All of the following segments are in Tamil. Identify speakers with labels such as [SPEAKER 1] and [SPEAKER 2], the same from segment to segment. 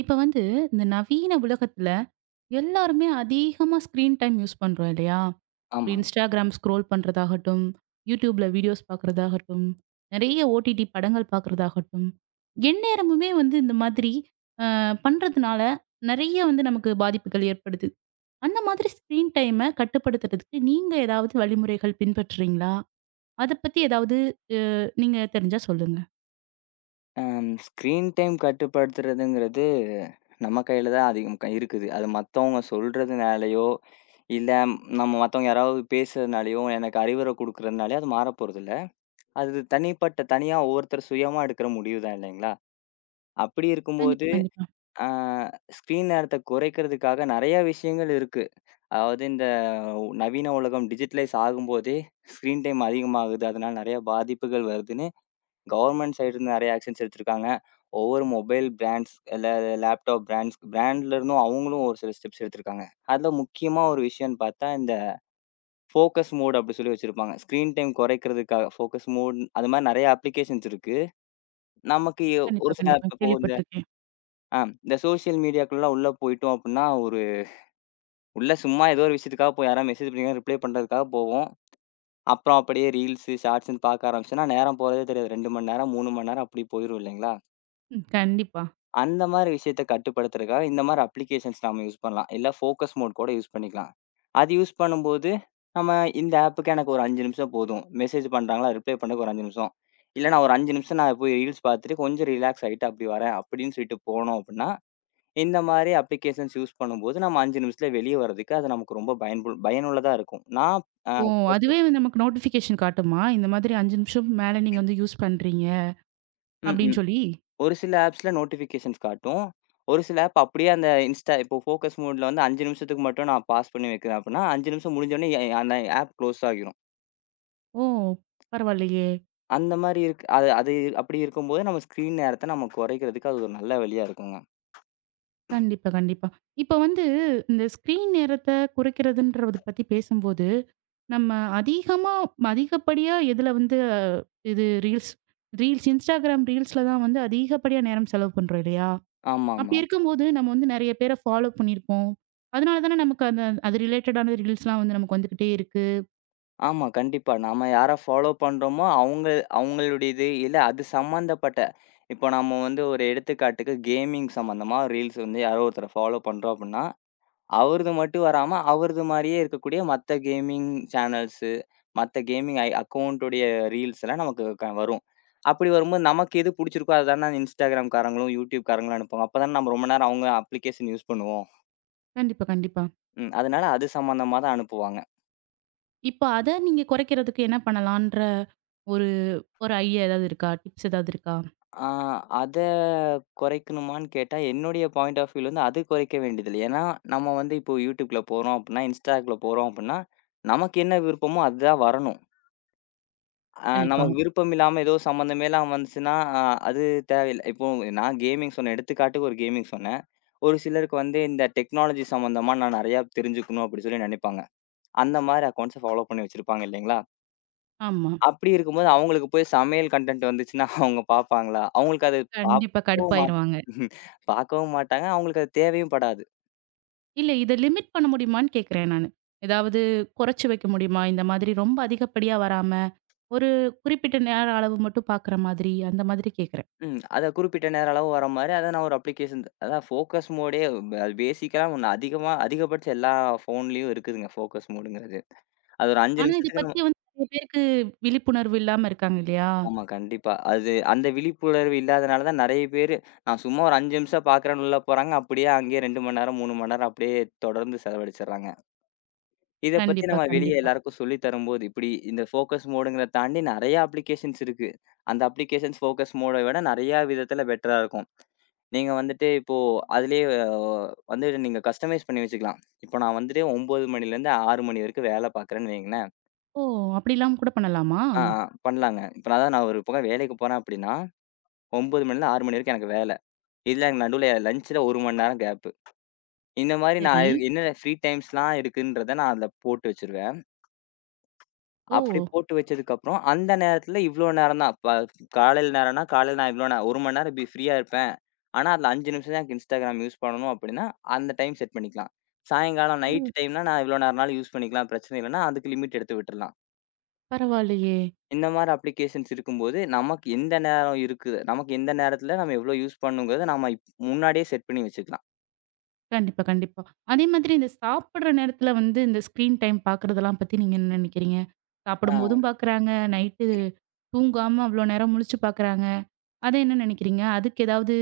[SPEAKER 1] இப்ப வந்து இந்த நவீன உலகத்துல எல்லாருமே அதிகமா ஸ்க்ரீன் டைம் யூஸ் பண்றோம் இல்லையா? ஒரு
[SPEAKER 2] ஆமாங்க.
[SPEAKER 1] இன்ஸ்டாகிராம் ஸ்க்ரோல் பண்றதாகட்டும், யூடியூப்ல வீடியோஸ் பார்க்குறதாகட்டும், நிறைய ஓடிடி படங்கள் பார்க்குறதாகட்டும், எந்நேரமுமே வந்து இந்த மாதிரி அ பண்றதுனால நிறைய வந்து நமக்கு பாதிப்புகள் ஏற்படுது. அந்த மாதிரி ஸ்க்ரீன் டைம கட்டுப்படுத்துறதுக்கு நீங்க ஏதாவது வழிமுறைகள் பின்பற்றுறீங்களா? அத பத்தி ஏதாவது அ நீங்க தெரிஞ்சா சொல்லுங்க.
[SPEAKER 2] ஸ்க்ரீன் டைம் கட்டுப்படுத்துறதுங்கிறது நம்ம கையில தான் அதிகம் இருக்குது. அது மத்தவங்க சொல்றதுனாலயோ, இல்ல நம்ம மத்தவங்க யாராவது பேசுறதுனாலயோ, எனக்கு அறிவுரை குடுக்குறதுனாலயோ அது மாறப்போறதில்ல. அது தனிப்பட்ட தனியா ஒவ்வொருத்தர் சுயமா எடுக்கிற முடிவு தான் இல்லைங்களா? அப்படி
[SPEAKER 1] கண்டிப்பா.
[SPEAKER 2] இருக்கும்போது ம்.
[SPEAKER 1] கண்டிப்பா.
[SPEAKER 2] அ ஸ்க்ரீன் நேரத்த குறைக்கிறதுக்காக நெறைய விஷயங்கள் இருக்கு. அதாவது இந்த நவீன உலகம் டிஜிட்டலைஸ் ஆகும்போதே ஸ்க்ரீன் டைம் அதிகமாகுது. அதனால நெறைய பாதிப்புகள் வருதுன்னு கவர்ன்மென்ட் சைடுலருந்து நெறைய ஆக்ஷன்ஸ் எடுத்திருக்காங்க. ஒவ்வொரு மொபைல் பிராண்ட்ஸ், இல்ல லேப்டாப் பிராண்ட்ஸ் பிராண்ட்ல இருந்தும் அவங்களும் ஒரு சில ஸ்டெப்ஸ் எடுத்திருக்காங்க. அதுல முக்கியமா ஒரு விஷயம்ன்னு பார்த்தா, இந்த ஃபோக்கஸ் மோட் அப்படி சொல்லி வச்சிருப்பாங்க. ஸ்க்ரீன் டைம் குறைக்கிறதுக்காக ஃபோக்கஸ் மோட் அது மாரி நெறைய அப்ளிகேஷன்ஸ் இருக்கு. நமக்கு
[SPEAKER 1] கண்டிப்பா,
[SPEAKER 2] ஒரு சில app
[SPEAKER 1] கண்டிப்பா.
[SPEAKER 2] இப்போ
[SPEAKER 1] கேள்விப்பட்டுருக்கேன்.
[SPEAKER 2] ஆ இந்த சோசியல் மீடியாக்குள்ளலாம் உள்ள போயிட்டோம் அப்படின்னா, ஒரு உள்ள சும்மா ஏதோ ஒரு விஷயத்துக்காக போய் யாராவது மெசேஜ் பண்ணியிருக்காங்கன்னா ரிப்ளை பண்றதுக்காக போவோம். அப்புறம் அப்படியே ரீல்ஸ், ஷார்ட்ஸ்ன்னு பார்க்க ஆரம்பிச்சோம்னா, நேரம் போறதே தெரியாது. 2 மணி நேரம், 3 மணி நேரம் அப்படி போயிரும் இல்லைங்களா?
[SPEAKER 1] ம். கண்டிப்பா.
[SPEAKER 2] அந்த மாரி விஷயத்த கட்டுப்படுத்துறதுக்காக இந்த மாரி அப்ளிகேஷன்ஸ் நாம யூஸ் பண்ணலாம். இல்ல ஃபோக்கஸ் மோட் கூட யூஸ் பண்ணிக்கலாம். அது யூஸ் பண்ணும்போது, நம்ம இந்த ஆப்புக்கு எனக்கு ஒரு 5 நிமிஷம் போதும். மெசேஜ் பண்றாங்களா, ரிப்ளை பண்ணதுக்கு ஒரு 5 நிமிஷம். இல்ல நான் ஒரு 5 நிமிஷம் நான் போய் ரீல்ஸ் பார்த்துட்டு கொஞ்சம் ரிலாக்ஸ் ஆயிட்டு அப்படி வரேன் அப்படின்னு சொல்லிட்டு போனோம் அப்படின்னா, இந்த மாரி அப்ளிகேஷன்ஸ் யூஸ் பண்ணும்போது நம்ம 5 நிமிஷத்துல வெளிய வர்றதுக்கு அது நமக்கு ரொம்ப பயனுள்ளதா இருக்கும். நான் அ
[SPEAKER 1] ஓ!
[SPEAKER 2] பர்சனல்
[SPEAKER 1] அதுவே வந்து நமக்கு நோட்டிஃபிகேஷன் காட்டுமா? இந்த மாதிரி 5 நிமிஷம் மேல நீங்க வந்து யூஸ் பண்றீங்க
[SPEAKER 2] ம்.
[SPEAKER 1] அப்டின்னு
[SPEAKER 2] ம்.
[SPEAKER 1] சொல்லி?
[SPEAKER 2] ஒரு சில ஆப்ஸ்ல நோட்டிஃபிகேஷன்ஸ் காட்டும். ஒரு சில ஆப் அப்படியே அந்த இன்ஸ்டா இப்போ ஃபோக்கஸ் மோட்ல வந்து 5 நிமிஷத்துக்கு மட்டும் நான் பாஸ் பண்ணி வைக்கிறேன் அப்படின்னா, 5 நிமிஷம் முடிஞ்சோனே அந்த ஆப் க்ளோஸ் ஆகிரும்.
[SPEAKER 1] ஓ! பரவாயில்லையே!
[SPEAKER 2] அந்த மாரி இருக்கு. அது அது அப்படி இருக்கும்போது நம்ம ஸ்க்ரீன் நேரத்த நம்ம குறைக்கிறதுக்கு அது ஒரு நல்ல வழியா இருக்குங்க.
[SPEAKER 1] கண்டிப்பா, கண்டிப்பா. இப்ப வந்து இந்த ஸ்க்ரீன் நேரத்த குறைக்கிறதுன்றத பத்தி பேசும்போது, நம்ம அதிகமா அதிகப்படியா எதுல வந்து இது ரீல்ஸ் ரீல்ஸ் Instagram ரீல்ஸ்ல தான் வந்து அதிகப்படியா நேரம் செலவு பண்றோம் இல்லையா?
[SPEAKER 2] ஆமாமா.
[SPEAKER 1] அப்டி
[SPEAKER 2] ஆமா,
[SPEAKER 1] இருக்கும்போது நம்ம வந்து நெறைய பேர ஃபாலோ பண்ணியிருப்போம். அதனால தானே நமக்கு அந்த அது ரிலேட்டடான ரீல்ஸ்லாம் வந்து நமக்கு வந்துகிட்டே இருக்கு.
[SPEAKER 2] ஆமா கண்டிப்பா. நாம யார ஃபாலோ பண்றோமோ அவங்க அவங்களுடையது இல்ல அது சம்மந்தப்பட்ட இப்போ நம்ம வந்து ஒரு எடுத்துக்காட்டுக்கு கேமிங் சம்மந்தமா ரீல்ஸ் வந்து யாரோ ஒருத்தர ஃபாலோ பண்றோம் அப்படின்னா, அவரது மட்டும் வராம, அவரது மாரியே இருக்கக்கூடிய மத்த கேமிங் சேனல்ஸு, மத்த கேமிங் அக்கவுண்ட் உடைய ரீல்ஸ் எல்லாம் நமக்கு வரும். அப்படி வரும்போது நமக்கு எது புடிச்சிருக்கோ அத தான Instagram காரங்களும், YouTube காரங்களும் அனுப்புவாங்க. அப்ப தான நம்ம ரொம்ப நேரம் அவங்க அப்ளிகேஷன் யூஸ் பண்ணுவோம்.
[SPEAKER 1] கண்டிப்பா, கண்டிப்பா.
[SPEAKER 2] ம். அதனால அது சம்மந்தமா தான் அனுப்புவாங்க.
[SPEAKER 1] இப்ப அத நீங்க குறைக்கிறதுக்கு என்ன பண்ணலான்ற ஒரு ஒரு ஐடியா ஏதாவது இருக்கா? டிப்ஸ் ஏதாவது இருக்கா?
[SPEAKER 2] ஆ அத குறைக்கணுமான்னு கேட்டா, என்னுடைய பாயிண்ட் ஆஃப் வியூல வந்து அது குறைக்க வேண்டியதில்ல. ஏன்னா, நம்ம வந்து இப்போ YouTubeல போறோம் அப்டின்னா, Instaல போறோம் அப்டின்னா, நமக்கு என்ன விருப்பமோ அதுதான் வரணும்.
[SPEAKER 1] கண்டிப்பா.
[SPEAKER 2] நமக்கு விருப்பம் இல்லாம ஏதோ சம்மந்தமே இல்லாம வந்துச்சுன்னா, அ அது தேவையில்ல. இப்போ நான் கேமிங் சொன்னேன். எடுத்துக்காட்டுக்கு ஒரு கேமிங் சொன்னேன். ஒரு சிலருக்கு வந்து இந்த டெக்னாலஜி சம்மந்தமா நான் நெறையா தெரிஞ்சுக்கணும் அப்டி சொல்லி நெனைப்பாங்க. அந்த மாரி அக்கவுண்ட்ஸ ஃபாலோ பண்ணி வச்சிருப்பாங்க இல்லைங்களா?
[SPEAKER 1] ஆமா.
[SPEAKER 2] அப்டி இருக்கும்போது அவங்களுக்கு போய் சமையல் கன்டென்ட் வந்துச்சுன்னா அவங்க பார்ப்பாங்களா? அவங்களுக்கு அது
[SPEAKER 1] கண்டிப்பா
[SPEAKER 2] பார்க்கவும் மாட்
[SPEAKER 1] கடுப்பாயிருவாங்க.
[SPEAKER 2] பார்க்கவும் மாட்டாங்க. அவங்களுக்கு அது தேவையும் படாது.
[SPEAKER 1] இல்ல இத லிமிட் பண்ண முடியுமான்னு கேட்கிறேன் நானு. ஏதாவது குறைச்சு வைக்க முடியுமா? இந்த மாதிரி ரொம்ப அதிகப்படியா வராம, ஒரு குறிப்பிட்ட நேர அளவு மட்டும் பார்க்குற மாதிரி, அந்த மாதிரி கேட்கிறேன்.
[SPEAKER 2] ம். அதான் குறிப்பிட்ட நேர அளவு வர மாரி, அத நான் ஒரு அப்ளிகேஷன் அதான் ஃபோக்கஸ் மோடே அது பேசிக்கலா ஒண்ணு அதிகமா அதிகபட்ச எல்லா ஃபோன்லயும் இருக்குதுங்க ஃபோக்கஸ் மோடுங்கிறது. அது ஒரு 5
[SPEAKER 1] ஆனா இத
[SPEAKER 2] நிமிஷத்துக்கு நம்ம
[SPEAKER 1] பத்தி வந்து நிறைய பேருக்கு விழிப்புணர்வு இல்லாம இருக்காங்க இல்லையா?
[SPEAKER 2] ஆமா கண்டிப்பா. அது அந்த விழிப்புணர்வு இல்லாதனால தான் நெறைய பேரு, நான் சும்மா ஒரு 5 நிமிஷம் பார்க்குறேன்னு உள்ள போறாங்க. அப்படியே அங்கேயே 2 மணி நேரம், 3 மணி நேரம் அப்படியே தொடர்ந்து செலவழிச்சர்றாங்க. இத பத்தி
[SPEAKER 1] கண்டிப்பா,
[SPEAKER 2] நம்ம வெளிய
[SPEAKER 1] கண்டிப்பா.
[SPEAKER 2] எல்லாருக்கும் சொல்லி தரும்போது, இப்படி இந்த ஃபோக்கஸ் மோடுங்கிறத தாண்டி நெறைய அப்ளிகேஷன்ஸ் இருக்கு. அந்த அப்ளிகேஷன்ஸ் ஃபோக்கஸ் மோட விட நெறையா விதத்துல பெட்டரா இருக்கும். நீங்க வந்துட்டு இப்போ அதிலேயே வந்து நீங்க கஸ்டமைஸ் பண்ணி வச்சுக்கலாம். இப்போ நான் வந்துட்டு 9 மணிலேருந்து 6 மணி வரைக்கும் வேலை பார்க்குறேன்னு வையுங்களேன்.
[SPEAKER 1] ஓ! அப்படிலாம் கூட பண்ணலாமா?
[SPEAKER 2] ஆ, ஆ பண்ணலாங்க. இப்போ அதான் நான் ஒரு பக்கம் வேலைக்கு போறேன் அப்படின்னா, 9 மணிலேருந்து 6 மணி வரைக்கும் எனக்கு வேலை. இதுல எனக்கு நடுவுல லஞ்ச்ல 1 மணி நேரம் கேப்பு. இந்த மாரி நான்
[SPEAKER 1] சரி.
[SPEAKER 2] என்ன ஃப்ரீ டைம்ஸ்லாம் இருக்குன்றத நான் அதில போட்டு வச்சுருவேன்.
[SPEAKER 1] ஓ!
[SPEAKER 2] அப்படி போட்டு வச்சதுக்கப்புறம், அந்த நேரத்துல இவ்ளோ நேரம் தான். காலையில நேரம்னா, காலையில நான் இவ்ளோ நேரம் 1 மணி நேரம் இப்படி ஃப்ரீயா இருப்பேன். ஆனா, அதுல 5 நிமிஷம் தான் எனக்கு Instagram யூஸ் பண்ணணும் அப்படின்னா, அந்த டைம் செட் பண்ணிக்கலாம். சாயங்காலம்
[SPEAKER 1] ஓ!
[SPEAKER 2] நைட் டைம்னா நான் இவ்ளோ நேரம்னாலும் யூஸ் பண்ணிக்கலாம். பிரச்சனை இல்லன்னா, அதுக்கு லிமிட் எடுத்து விட்டுறலாம்.
[SPEAKER 1] பரவாயில்லையே!
[SPEAKER 2] இந்த மாரி அப்ளிகேஷன்ஸ் இருக்கும்போது, நமக்கு எந்த நேரம் இருக்குது, நமக்கு எந்த நேரத்துல நம்ம எவ்ளோ யூஸ் பண்ணணுங்கிறத நம்ம முன்னாடியே செட் பண்ணி வச்சுக்கலாம்.
[SPEAKER 1] கண்டிப்பா, கண்டிப்பா. அதே மாதிரி இந்த சாப்பிடுற நேரத்துல வந்து இந்த ஸ்க்ரீன் டைம் பார்க்குறதெல்லாம் பத்தி நீங்க என்ன நினைக்கிறீங்க?
[SPEAKER 2] ஆ.
[SPEAKER 1] சாப்பிடும்போதும் பார்க்குறாங்க, நைட்டு தூங்காம அவ்ளோ நேரம் முழிச்சு பார்க்குறாங்க. அத என்ன நினைக்கிறீங்க? அதுக்கு ஏதாவது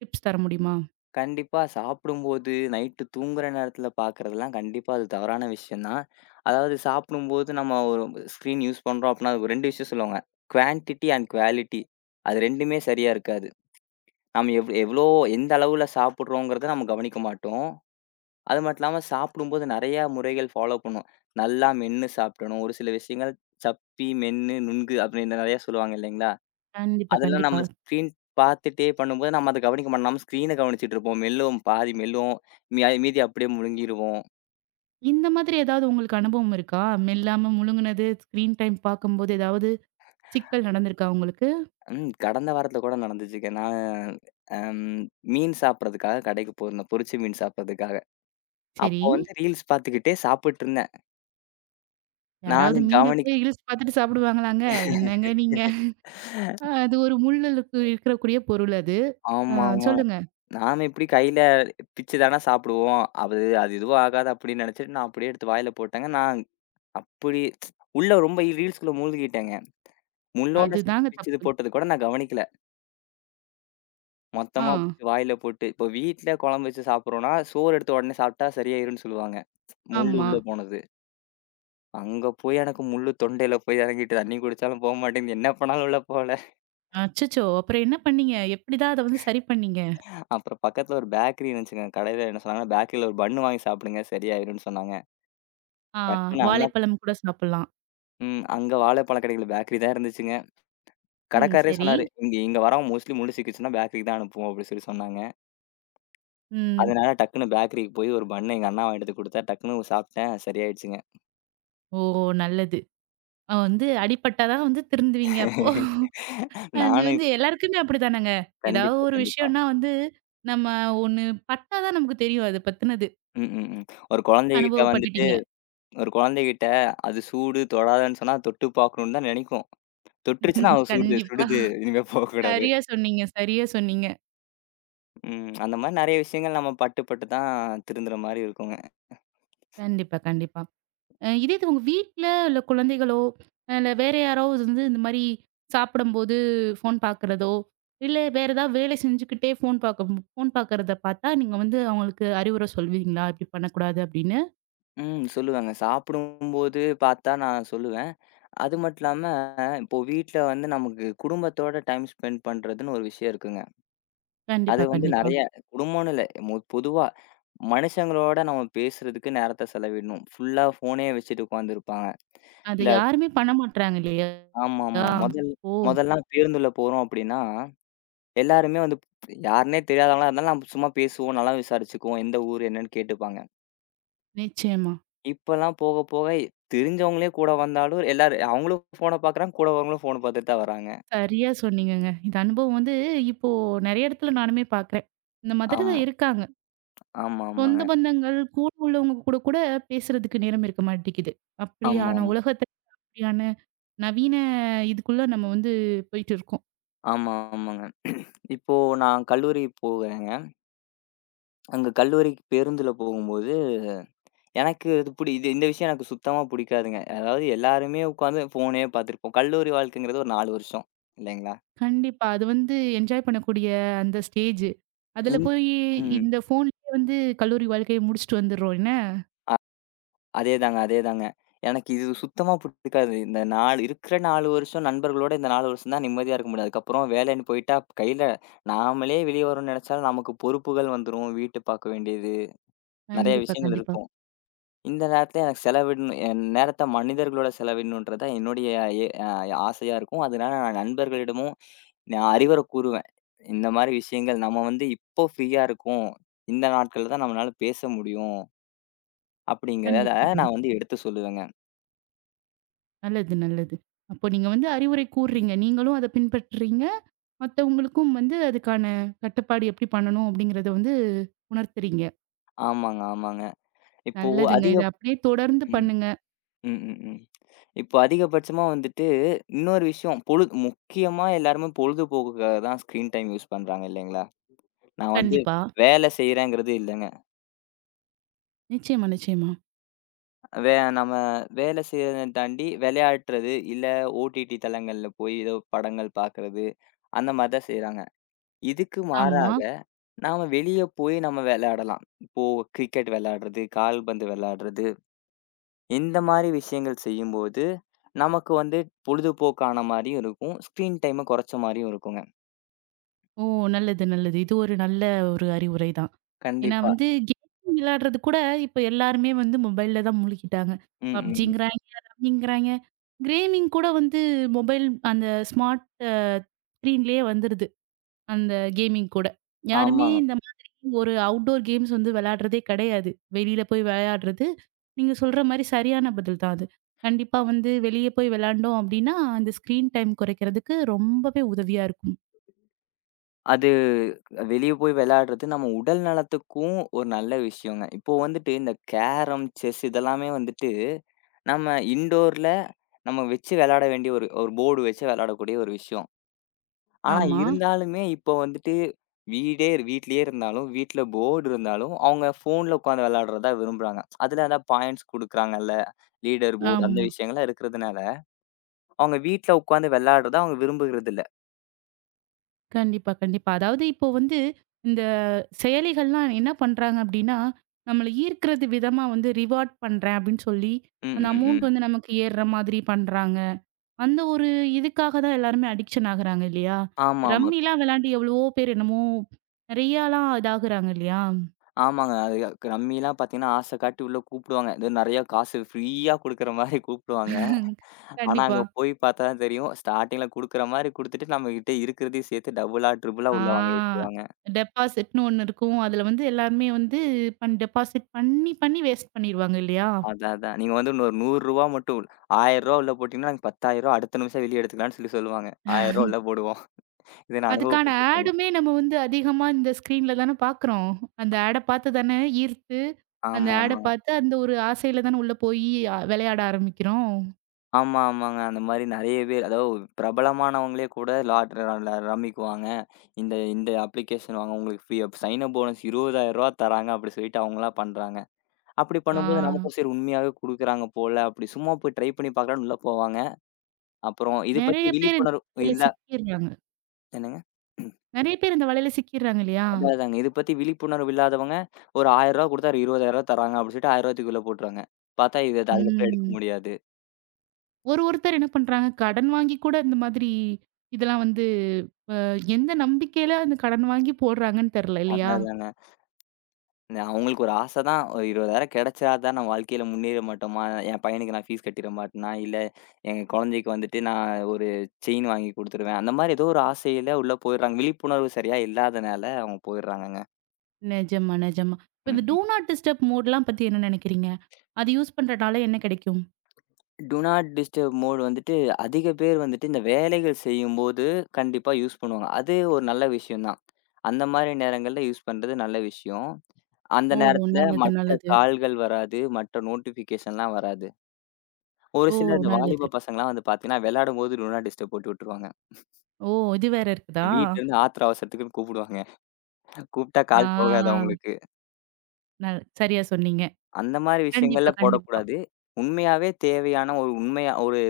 [SPEAKER 1] டிப்ஸ் தர முடியுமா?
[SPEAKER 2] கண்டிப்பா. சாப்பிடும்போது நைட்டு தூங்குற நேரத்தில பார்க்குறதெல்லாம் கண்டிப்பா அது தவறான விஷயம் தான். அதாவது சாப்பிடும்போது நம்ம ஒரு ஸ்க்ரீன் யூஸ் பண்றோம் அப்டின்னா, அது 2 விஷயம் சொல்லுவாங்க. Quantity and quality. அது 2மே சரியா இருக்காது. நம்ம எவ்ளோ எந்த அளவுல சாப்பிடுறோங்கிறத நம்ம கவனிக்க மாட்டோம். அது மட்டும் இல்லாம சாப்பிடும்போது நெறையா முறைகள் ஃபாலோ பண்ணுவோம். நல்லா மென்னு சாப்பிடணும். ஒரு சில விஷயங்கள் சப்பி, மென்னு, நுண்கு அப்டின்னு நெறையா சொல்லுவாங்க இல்லைங்களா?
[SPEAKER 1] கண்டிப்பா,
[SPEAKER 2] அதெல்லாம் நம்ம
[SPEAKER 1] கண்டிப்பா.
[SPEAKER 2] ஸ்க்ரீன் பார்த்துட்டே பண்ணும்போது, நம்ம அத கவனிக்க மாட்டோம். நம்ம ஸ்க்ரீன கவனிச்சுட்டு இருப்போம். மெல்லுவோம், பாதி மெல்லுவோம். மீதி அப்படியே முழுங்கிருவோம்.
[SPEAKER 1] இந்த மாதிரி ஏதாவது உங்களுக்கு அனுபவம் இருக்கா? மெல்லாம முழுங்குனது, ஸ்க்ரீன் டைம் பார்க்கும்போது ஏதாவது சிக்கல் நடந்திருக்கா உங்களுக்கு?
[SPEAKER 2] கடந்த வாரத்துல கூட நடந்துச்சுங்க. நான் அம் மீன் சாப்பிடுறதுக்காக கடைக்கு போயிருந்தேன். பொரிச்ச மீன் சாப்பிடுறதுக்காக.
[SPEAKER 1] சரி.
[SPEAKER 2] அப்போ வந்து ரீல்ஸ் பார்த்துக்கிட்டே சாப்பிட்டுருந்தேன். நானு
[SPEAKER 1] யாராவது மீன போய் ரீல்ஸ் பார்த்துட்டு சாப்பிடுவாங்களாங்க?
[SPEAKER 2] ஆமாமா.
[SPEAKER 1] என்னங்க நீங்க? அது ஒரு முள்ளலுக்கு இருக்கக்கூடிய பொருள் அது. சொல்லுங்க.
[SPEAKER 2] நாம எப்படி கையில பிச்சு தான சாப்பிடுவோம். அது அது எதுவும் ஆகாது அப்படின்னு நினைச்சுட்டு, நான் அப்படியே எடுத்து வாயில போட்டேங்க. நான் அப்படி உள்ள ரொம்ப ரீல்ஸ்குள்ள மூழ்கிட்டேங்க. முள்ளோட சேர்த்து
[SPEAKER 1] அதுதாங்க
[SPEAKER 2] பிச்சு இது
[SPEAKER 1] தப்பு.
[SPEAKER 2] போட்டது கூட நான் கவனிக்கல.
[SPEAKER 1] ஆ,
[SPEAKER 2] மொத்தமா பிச்சு வாயில போட்டு இப்போ வீட்ல குழம்பு வச்சு சாப்பிடுறோம்னா, சோறு எடுத்த உடனே சாப்பிட்டா சரியாயிரும்ன்னு சொல்லுவாங்க. முள்ளு
[SPEAKER 1] ஆமா.
[SPEAKER 2] உள்ள போனது. அங்க போய் எனக்கு முள்ளு தொண்டையில போய் இறங்கிட்டு தண்ணி குடிச்சாலும் போ மாட்டேங்குது. என்ன பண்ணாலும் உள்ள போல.
[SPEAKER 1] அச்சச்சோ! அப்புறம் என்ன பண்ணீங்க? எப்படிதான் அத வந்து சரி பண்ணீங்க?
[SPEAKER 2] அப்புறம் பக்கத்துல ஒரு பேக்கரி இருந்துச்சுங்க. கடையில என்ன சொன்னாங்கன்னா, பேக்கரியில ஒரு பன் வாங்கி சாப்பிடுங்க சரியாயிரும்ன்னு சொன்னாங்க.
[SPEAKER 1] ஆ,
[SPEAKER 2] டக்குன்னு அண்ணா
[SPEAKER 1] வாழைப்பழம் கூட சாப்பிடலாம்.
[SPEAKER 2] அங்க வாழைப்பழ கடையில பேக்கரி தான் இருந்துச்சுங்க.
[SPEAKER 1] ம்.
[SPEAKER 2] கடைக்காரரே
[SPEAKER 1] சரி.
[SPEAKER 2] சொன்னாரு, "இங்க இங்க வரவங்க மோஸ்ட்லி முள்ளு சிக்கிச்சுன்னா பேக்கரிக்கு தான் அனுப்புவோம்." அப்படின்னு சொல்லி சொன்னாங்க.
[SPEAKER 1] ம்.
[SPEAKER 2] அதனால டக்குன்னு பேக்கரிக்கு போய் ஒரு பன் எங்க அண்ணா வாங்கிட்டு வந்து குடுத்தார். டக்குன்னு சாப்பிட்டேன் சரியாயிடுச்சுங்க.
[SPEAKER 1] ஓ! நல்லது. வந்து அடிபட்டா தான் வந்து திருந்துவீங்க அப்போ. அது
[SPEAKER 2] நானும்
[SPEAKER 1] வந்து எல்லாருக்குமே அப்படித்தானங்க. ஏதாவது
[SPEAKER 2] கண்டிப்பா,
[SPEAKER 1] ஒரு
[SPEAKER 2] கண்டிப்பா.
[SPEAKER 1] விஷயம்னா வந்து நம்ம ஒண்ணு பட்டா தான் நமக்கு தெரியும் அது பத்தினது.
[SPEAKER 2] ம், ம், ம். ஒரு குழந்தைகிட்ட வந்துட்டு
[SPEAKER 1] அனுபவப்பட்டுட்டீங்க.
[SPEAKER 2] ஒரு குழந்தைகிட்ட அது சூடு, தொடாதன்னு சொன்னா தொட்டு பார்க்கணும்னு தான் நினைக்கும். தொட்டுருச்சுன்னா, ஆமா. அவ சுடுது,
[SPEAKER 1] கண்டிப்பா.
[SPEAKER 2] சுடுது. இனிமே போக்கூடாது.
[SPEAKER 1] சரியா சொன்னீங்க, சரியா சொன்னீங்க.
[SPEAKER 2] ம். அந்த மாரி நெறைய விஷயங்கள் நம்ம பட்டு, பட்டு தான் திருந்துற மாரி இருக்குங்க.
[SPEAKER 1] கண்டிப்பா, கண்டிப்பா. இதே இது உங்க வீட்ல இல்ல குழந்தைகளோ, இல்ல வேற யாரோ வந்து இந்த மாரி சாப்பிடும்போது ஃபோன் பார்க்குறதோ, இல்ல வேற ஏதாவது வேலை செஞ்சுக்கிட்டே ஃபோன் பார்க்கறத பார்த்தா நீங்க வந்து அவங்களுக்கு அறிவுரை சொல்வீங்களா? இப்படி பண்ணக்கூடாது அப்படின்னு?
[SPEAKER 2] ம். சொல்லுவேங்க. சாப்பிடும்போது பார்த்தா நான் சொல்லுவேன். அது மட்டும் இல்லாம இப்போ வீட்ல வந்து நமக்கு குடும்பத்தோட டைம் ஸ்பெண்ட் பண்றதுன்னு ஒரு விஷயம் இருக்குங்க. அது
[SPEAKER 1] கண்டிப்பா,
[SPEAKER 2] வந்து
[SPEAKER 1] கண்டிப்பா.
[SPEAKER 2] நெறைய குடும்பம்னு இல்ல. பொதுவா மனுஷங்களோட நம்ம பேசுறதுக்கு நேரத்த செலவிடணும். ஃபுல்லா ஃபோனே வச்சுட்டு உட்காந்துருப்பாங்க.
[SPEAKER 1] அது
[SPEAKER 2] இந்த
[SPEAKER 1] யாருமே பண்ண மாட்றாங்க இல்லையா?
[SPEAKER 2] ஆமாமா. முதல்
[SPEAKER 1] ஓ!
[SPEAKER 2] முதல்லாம் பேருந்துல போறோம் அப்டின்னா, எல்லாருமே வந்து யாருன்னே தெரியாதவங்களா இருந்தாலும் நம்ம சும்மா பேசுவோம், நலம் விசாரிச்சுக்குவோம். எந்த ஊர் என்னன்னு கேட்டுப்பாங்க.
[SPEAKER 1] நிச்சயமா.
[SPEAKER 2] இப்பலாம் போக போக தெரிஞ்சவங்களே கூட வந்தாலும் எல்லாரும் அவங்களும் ஃபோன பார்க்குறாங்க. கூட வரவங்களும் ஃபோன பார்த்துட்டு தான் வராங்க.
[SPEAKER 1] சரியா சொன்னீங்கங்க. இந்த அனுபவம் வந்து இப்போ நெறைய இடத்துல நானுமே பார்க்குறேன். இந்த மாதிரி
[SPEAKER 2] ஆமா.
[SPEAKER 1] தான் இருக்காங்க.
[SPEAKER 2] ஆமாமாங்க.
[SPEAKER 1] சொந்த பந்தங்கள், கூட உள்ளவங்க கூட கூட பேசுறதுக்கு நேரம் இருக்க மாட்டேங்குது. அப்படியான
[SPEAKER 2] ஆமாமா.
[SPEAKER 1] உலகத்த அப்படியான நவீன இதுக்குள்ள நம்ம வந்து போயிட்டு இருக்கோம்.
[SPEAKER 2] ஆமா, ஆமா ஆமா ஆமாங்க. இப்போ நான் கல்லூரி போவேன். அங்க கல்லூரிக்கு பேருந்துல போகும்போது, எனக்கு இது இந்த விஷயம் எனக்கு சுத்தமா புடிக்காதுங்க. அதாவது எல்லாருமே உட்காந்து ஃபோனே பார்த்துருப்போம். கல்லூரி வாழ்க்கைங்கிறது ஒரு 4 வருஷம் இல்லைங்களா?
[SPEAKER 1] கண்டிப்பா. அது வந்து என்ஜாய் பண்ணக்கூடிய அந்த ஸ்டேஜ். அதுல
[SPEAKER 2] ம்.
[SPEAKER 1] போய்
[SPEAKER 2] ம்.
[SPEAKER 1] இந்த ஃபோன்லயே வந்து கல்லூரி வாழ்க்கைய முடிச்சுட்டு வந்துடுறோம் என்ன?
[SPEAKER 2] அ அதேதாங்க, அதேதாங்க. எனக்கு இது சுத்தமா புடிக்காது. இந்த 4 இருக்கிற 4 வருஷம் நண்பர்களோட இந்த 4 வருஷம் தான் நிம்மதியா இருக்க முடியும். அதுக்கப்புறம் வேலைன்னு போயிட்டா கையில நாமளே வெளிய வரோம்னு நெனச்சாலும் நமக்கு பொறுப்புகள் வந்துரும். வீட்டு பார்க்க வேண்டியது, நெறைய
[SPEAKER 1] கண்டிப்பா,
[SPEAKER 2] விஷயங்கள்
[SPEAKER 1] கண்டிப்பா.
[SPEAKER 2] இருக்கும். இந்த நேரத்துல எனக்கு செலவிடணும் என் நேரத்த மனிதர்களோட செலவிடணுன்றது தான் என்னுடைய எ அ ஆசையா இருக்கும். அதனால நான் நண்பர்களிடமும் நான் அறிவுர கூறுவேன். இந்த மாரி விஷயங்கள் நம்ம வந்து இப்போ ஃப்ரீயா இருக்கோம். இந்த நாட்கள்ல தான் நம்மளால பேச முடியும். அப்படிங்கிறத
[SPEAKER 1] கண்டிப்பா,
[SPEAKER 2] ம். நான்
[SPEAKER 1] கண்டிப்பா.
[SPEAKER 2] வந்து எடுத்து சொல்லுவேங்க.
[SPEAKER 1] நல்லது, நல்லது. அப்போ நீங்க வந்து அறிவுரை கூர்றீங்க. நீங்களும் அத பின்பற்றுறீங்க. மத்தவங்களுக்கும் வந்து அதுக்கான கட்டுப்பாடு எப்படி பண்ணணும் அப்படிங்கிறத வந்து உணர்த்துறீங்க.
[SPEAKER 2] ஆமாங்க, ஆமாங்க. இப்போ
[SPEAKER 1] நல்லதுங்க.
[SPEAKER 2] அதிக
[SPEAKER 1] இத அப்படியே தொடர்ந்து
[SPEAKER 2] ம்.
[SPEAKER 1] பண்ணுங்க.
[SPEAKER 2] ம், ம், ம். இப்போ அதிகபட்சமா வந்துட்டு இன்னொரு விஷயம் பொழுது முக்கியமா எல்லாருமே பொழுதுபோக்குக்காக தான் ஸ்க்ரீன் டைம் யூஸ் பண்றாங்க இல்லைங்களா? நான் வந்து
[SPEAKER 1] கண்டிப்பா.
[SPEAKER 2] வேலை செய்றேங்கிறது இல்லங்க.
[SPEAKER 1] நிச்சயமா, நிச்சயமா.
[SPEAKER 2] நம்ம வேல செய்றத தாண்டி விளையாடுறது, இல்ல ஓடிடி தளங்கள்ல போய் ஏதோ படங்கள் பார்க்குறது, அந்த மாரி தான் செய்றாங்க. இதுக்கு
[SPEAKER 1] ஆமா.
[SPEAKER 2] மாறாக நாம வெளிய போய் நம்ம விளையாடலாம். இப்போ கிரிக்கெட் விளையாடுறது, கால்பந்து விளையாடுறது, இந்த மாரி விஷயங்கள் செய்யும்போது, நமக்கு வந்து பொழுதுபோக்கான மாரியும் இருக்கும். ஸ்க்ரீன் டைம குறைச்ச மாரியும் இருக்குங்க.
[SPEAKER 1] ஓ! நல்லது, நல்லது. இது ஒரு நல்ல ஒரு அறிவுரை தான். ஏன்னா
[SPEAKER 2] கண்டிப்பா.
[SPEAKER 1] வந்து கேம் விளையாடுறது கூட இப்ப எல்லாருமே வந்து மொபைல்ல தான் முழுகிட்டாங்க.
[SPEAKER 2] ம், ம். ம்.
[SPEAKER 1] பப்ஜிங்கிறாய்ங்க, ரம்மிங்கிறாய்ங்க. கிரேமிங் கூட வந்து மொபைல் அந்த ஸ்மார்ட் அ ஸ்க்ரீன்லயே வந்துருது. அந்த கேமிங் கூட. யாருமே
[SPEAKER 2] ஆமாங்க.
[SPEAKER 1] இந்த மாதிரி ஒரு அவுட்டோர் கேம்ஸ் வந்து விளையாடுறதே கிடையாது. வெளியில போய் விளையாடுறது, நீங்க சொல்ற மாரி சரியான பதில் தான் அது. கண்டிப்பா வந்து வெளிய போய் விளையாண்டோம் அப்டின்னா, அந்த ஸ்க்ரீன் டைம் குறைக்கிறதுக்கு ரொம்பவே உதவியா இருக்கும்.
[SPEAKER 2] அது வெளிய போய் விளையாடுறது நம்ம உடல் நலத்துக்கும் ஒரு நல்ல விஷயங்க. இப்போ வந்துட்டு இந்த கேரம், செஸ் இதெல்லாமே வந்துட்டு நம்ம இன்டோர்ல நம்ம வச்சு விளையாட வேண்டிய ஒரு ஒரு போர்டு வச்சு விளையாடக்கூடிய ஒரு விஷயம். ஆனா
[SPEAKER 1] ஆமா,
[SPEAKER 2] இருந்தாலுமே இப்போ வந்துட்டு வீட்லயே இருந்தாலும், வீட்ல போர்டு இருந்தாலும் அவங்க ஃபோன்ல உட்காந்து விளையாடுறது தான் விரும்புறாங்க. அதுல அந்த பாயிண்ட்ஸ் குடுக்குறாங்கல்ல, லீடர் போர்டு அந்த
[SPEAKER 1] ஆமா.
[SPEAKER 2] விஷயங்கள்லாம் இருக்கிறதுனால அவங்க வீட்ல உட்காந்து விளையாடுறத அவங்க விரும்புறதில்ல.
[SPEAKER 1] கண்டிப்பா, கண்டிப்பா. அதாவது இப்போ வந்து இந்த செயலிகள்லாம் என்ன பண்றாங்க அப்டின்னா, நம்மள ஈர்க்கிறது விதமா வந்து ரிவார்ட் பண்றேன் அப்டின்னு சொல்லி,
[SPEAKER 2] ம்,
[SPEAKER 1] அந்த
[SPEAKER 2] ம்,
[SPEAKER 1] அமௌண்ட்
[SPEAKER 2] ம்.
[SPEAKER 1] வந்து நமக்கு ஏறுற மாதிரி பண்றாங்க. அந்த ஒரு இதுக்காக தான் எல்லாருமே அடிக்ஷன் ஆகுறாங்க இல்லையா?
[SPEAKER 2] ஆமாமா.
[SPEAKER 1] ரம்மிலாம் விளையாண்டு எவ்வளவோ பேர் என்னமோ நெறையாலாம் இதாகுறாங்க இல்லையா?
[SPEAKER 2] ஆமாங்க. அது ரம்மிலாம் பார்த்தீங்கன்னா, ஆசை காட்டி உள்ள கூப்புடுவாங்க. ஏதோ நெறையா காசு ஃப்ரீயா குடுக்குற மாரி கூப்புடுவாங்க. ஆனா,
[SPEAKER 1] கண்டிப்பா.
[SPEAKER 2] அங்க போய் பார்த்தா தான் தெரியும். ஸ்டார்ட்டிங்ல குடுக்குற மாரி குடுத்துட்டு, நம்மகிட்ட இருக்கிறதையும் சேர்த்து டபுளா, ட்ரிபிளா
[SPEAKER 1] ஆ
[SPEAKER 2] உள்ள வாங்கி வச்சுருவாங்க.
[SPEAKER 1] டெபாசிட்ன்னு ஒண்ணு இருக்கும். அதுல வந்து எல்லாருமே வந்து டெபாசிட் பண்ணி, பண்ணி வேஸ்ட் பண்ணிருவாங்க இல்லையா?
[SPEAKER 2] அதான், அதான். நீங்க வந்து இன்னொரு ரூ. 100 மட்டும் ரூ. 1000 உள்ள போட்டீங்கன்னா, நாங்க ரூ. 10,000 அடுத்த நிமிஷம் வெளிய எடுத்துக்கலாம்ன்னு சொல்லி சொல்லுவாங்க. ரூ. 1000 உள்ள போடுவோம். இத நான்
[SPEAKER 1] அதுக்கான
[SPEAKER 2] அனுபவப்பட்டுருக்கேங்க.
[SPEAKER 1] ஆடுமே நம்ம வந்து அதிகமா இந்த ஸ்க்ரீன்ல தான பார்க்குறோம். அந்த ஆட பார்த்து தானே ஈர்த்து, அந்த ஆட
[SPEAKER 2] ஆமாமா.
[SPEAKER 1] பார்த்து அந்த ஒரு ஆசையில தானே உள்ள போயி விளையாட ஆரம்பிக்கிறோம்.
[SPEAKER 2] ஆமா, ஆமாங்க. அந்த மாரி நெறைய பேர் அதாவது பிரபலமானவங்களே கூட லாட் ர ல ரம்மிக்குவாங்க. இந்த இந்த அப்ளிகேஷன் வாங்க உங்களுக்கு free up sign up bonus ரூ. 20,000 தராங்க அப்டி சொல்லிட்டு அவங்கலாம் பண்றாங்க. அப்டி
[SPEAKER 1] ஆ
[SPEAKER 2] பண்ணும்போது நமக்கும் சரி உண்மையாவே குடுக்குறாங்க போல அப்டி சும்மா போய் ட்ரை பண்ணி பார்க்கலாம்னு உள்ள போவாங்க. அப்புறம் இது பத்தி
[SPEAKER 1] நெறைய பேர் இந்த
[SPEAKER 2] விழிப்புணர்வு
[SPEAKER 1] வலையில
[SPEAKER 2] இல்ல
[SPEAKER 1] சிக்கிர்றாங்க.
[SPEAKER 2] என்னங்க? ம்,
[SPEAKER 1] நெறைய பேர் இந்த வலையில சிக்கிர்றாங்க இல்லையா?
[SPEAKER 2] அதான் அதாங்க. இது பத்தி விழிப்புணர்வு இல்லாதவங்க ஒரு ரூ. 1,000 குடுத்தா ரூ. 20,000 தராங்க அப்டி சொல்லிட்டு ரூ. 1,000 தூக்கி உள்ள போட்டுருவாங்க. பார்த்தா இது அதுக்கப்புறம் எடுக்க
[SPEAKER 1] ம்.
[SPEAKER 2] முடியாது.
[SPEAKER 1] ஒரு ஒருத்தர் என்ன பண்றாங்க, கடன் வாங்கி கூட இந்த மாதிரி இதெல்லாம் வந்து எந்த நம்பிக்கையில அந்த கடன் வாங்கி போடுறாங்கன்னு தெர்ல இல்லையா?
[SPEAKER 2] அதான் அதாங்க. அவங்களுக்கு ஒரு ஆசை தான். ஒரு 20,000 கிடைச்சா தான் நான் வாழ்க்கையில முன்னேற மாட்டோமா? என் பையனுக்கு நான் ஃபீஸ் கட்டிற மாட்டேனா? இல்ல என் குழந்தைக்கு வந்துட்டு நான் ஒரு செயின் வாங்கி குடுத்துருவேன். அந்த மாரி ஏதோ ஒரு ஆசையில உள்ள போயிடுறாங்க. விழிப்புணர்வு சரியா இல்லாதனால அவங்க போயிடுறாங்கங்க.
[SPEAKER 1] நிஜமா, நிஜமா. இப்ப
[SPEAKER 2] ம்,
[SPEAKER 1] இந்த டூ
[SPEAKER 2] ம்.
[SPEAKER 1] நாட் டிஸ்டர்ப் மோட்லாம் பத்தி என்ன நெனைக்கிறீங்க? அது யூஸ் பண்றனால என்ன கிடைக்கும்?
[SPEAKER 2] டூ நாட் டிஸ்டர்ப் மோட் வந்துட்டு அதிக பேர் வந்துட்டு இந்த வேலைகள் செய்யும்போது கண்டிப்பா யூஸ் பண்ணுவாங்க. அது ஒரு நல்ல விஷயம் தான். அந்த மாரி நேரங்கள்ல யூஸ் பண்றது நல்ல விஷயம். அந்த
[SPEAKER 1] ஓ!
[SPEAKER 2] நேரத்துல
[SPEAKER 1] நல்லது,
[SPEAKER 2] மற்ற
[SPEAKER 1] நல்லது.
[SPEAKER 2] கால்கள் வராது. மற்ற நோட்டிஃபிகேஷன்லாம் வராது. ஒரு
[SPEAKER 1] ஓ!
[SPEAKER 2] சில இந்த
[SPEAKER 1] நல்லது.
[SPEAKER 2] வாலிப பசங்கலாம் வந்து பார்த்தீங்கன்னா, விளையாடும்போது டூ நாட் டிஸ்டர்ப் போட்டு விட்டுருவாங்க.
[SPEAKER 1] ஓ! இது வேற இருக்குதா?
[SPEAKER 2] வீட்லருந்து ஆத்திர அவசரத்துக்குன்னு கூப்பிடுவாங்க. கூப்பிட்டா கால் போகாது
[SPEAKER 1] ஆ
[SPEAKER 2] அவங்களுக்கு.
[SPEAKER 1] சரியா சொன்னீங்க.
[SPEAKER 2] அந்த மாரி
[SPEAKER 1] கண்டிப்பா,
[SPEAKER 2] விஷயங்கள்ல
[SPEAKER 1] கண்டிப்பா.
[SPEAKER 2] போடக்கூடாது. உண்மையாவே தேவையான ஒரு உண்மையா ஒரு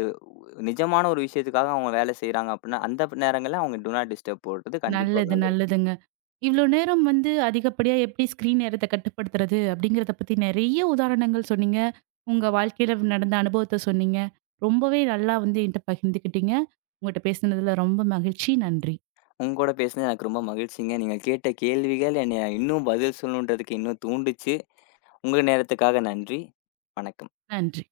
[SPEAKER 2] நிஜமான ஒரு விஷயத்துக்காக அவங்க வேலை செய்றாங்க அப்டின்னா, அந்த நேரங்கள்ல அவங்க டூ நாட் டிஸ்டர்ப் போடுறது கண்டிப்பா ஒரு
[SPEAKER 1] நல்லது,
[SPEAKER 2] நல்ல விஷயம்.
[SPEAKER 1] நல்லதுங்க. இவ்ளோ நேரம் வந்து அதிகப்படியா எப்படி ஸ்க்ரீன் நேரத்த கட்டுப்படுத்துறது அப்படிங்கிறத பத்தி நெறைய உதாரணங்கள் சொன்னீங்க. உங்க வாழ்க்கையில நடந்த அனுபவத்த சொன்னீங்க. ரொம்பவே நல்லா வந்து என்ட்ட பகிர்ந்துக்கிட்டீங்க. உங்கட்ட பேசினதுல ரொம்ப மகிழ்ச்சி. நன்றி.
[SPEAKER 2] உங்க கூட பேசினது எனக்கு ரொம்ப மகிழ்ச்சிங்க. நீங்க கேட்ட கேள்விகள் என்னைய இன்னும் பதில் சொல்லணுன்றதுக்கு இன்னும் தூண்டுச்சு. உங்க நேரத்துக்காக நன்றி. வணக்கம். ம்.
[SPEAKER 1] நன்றி.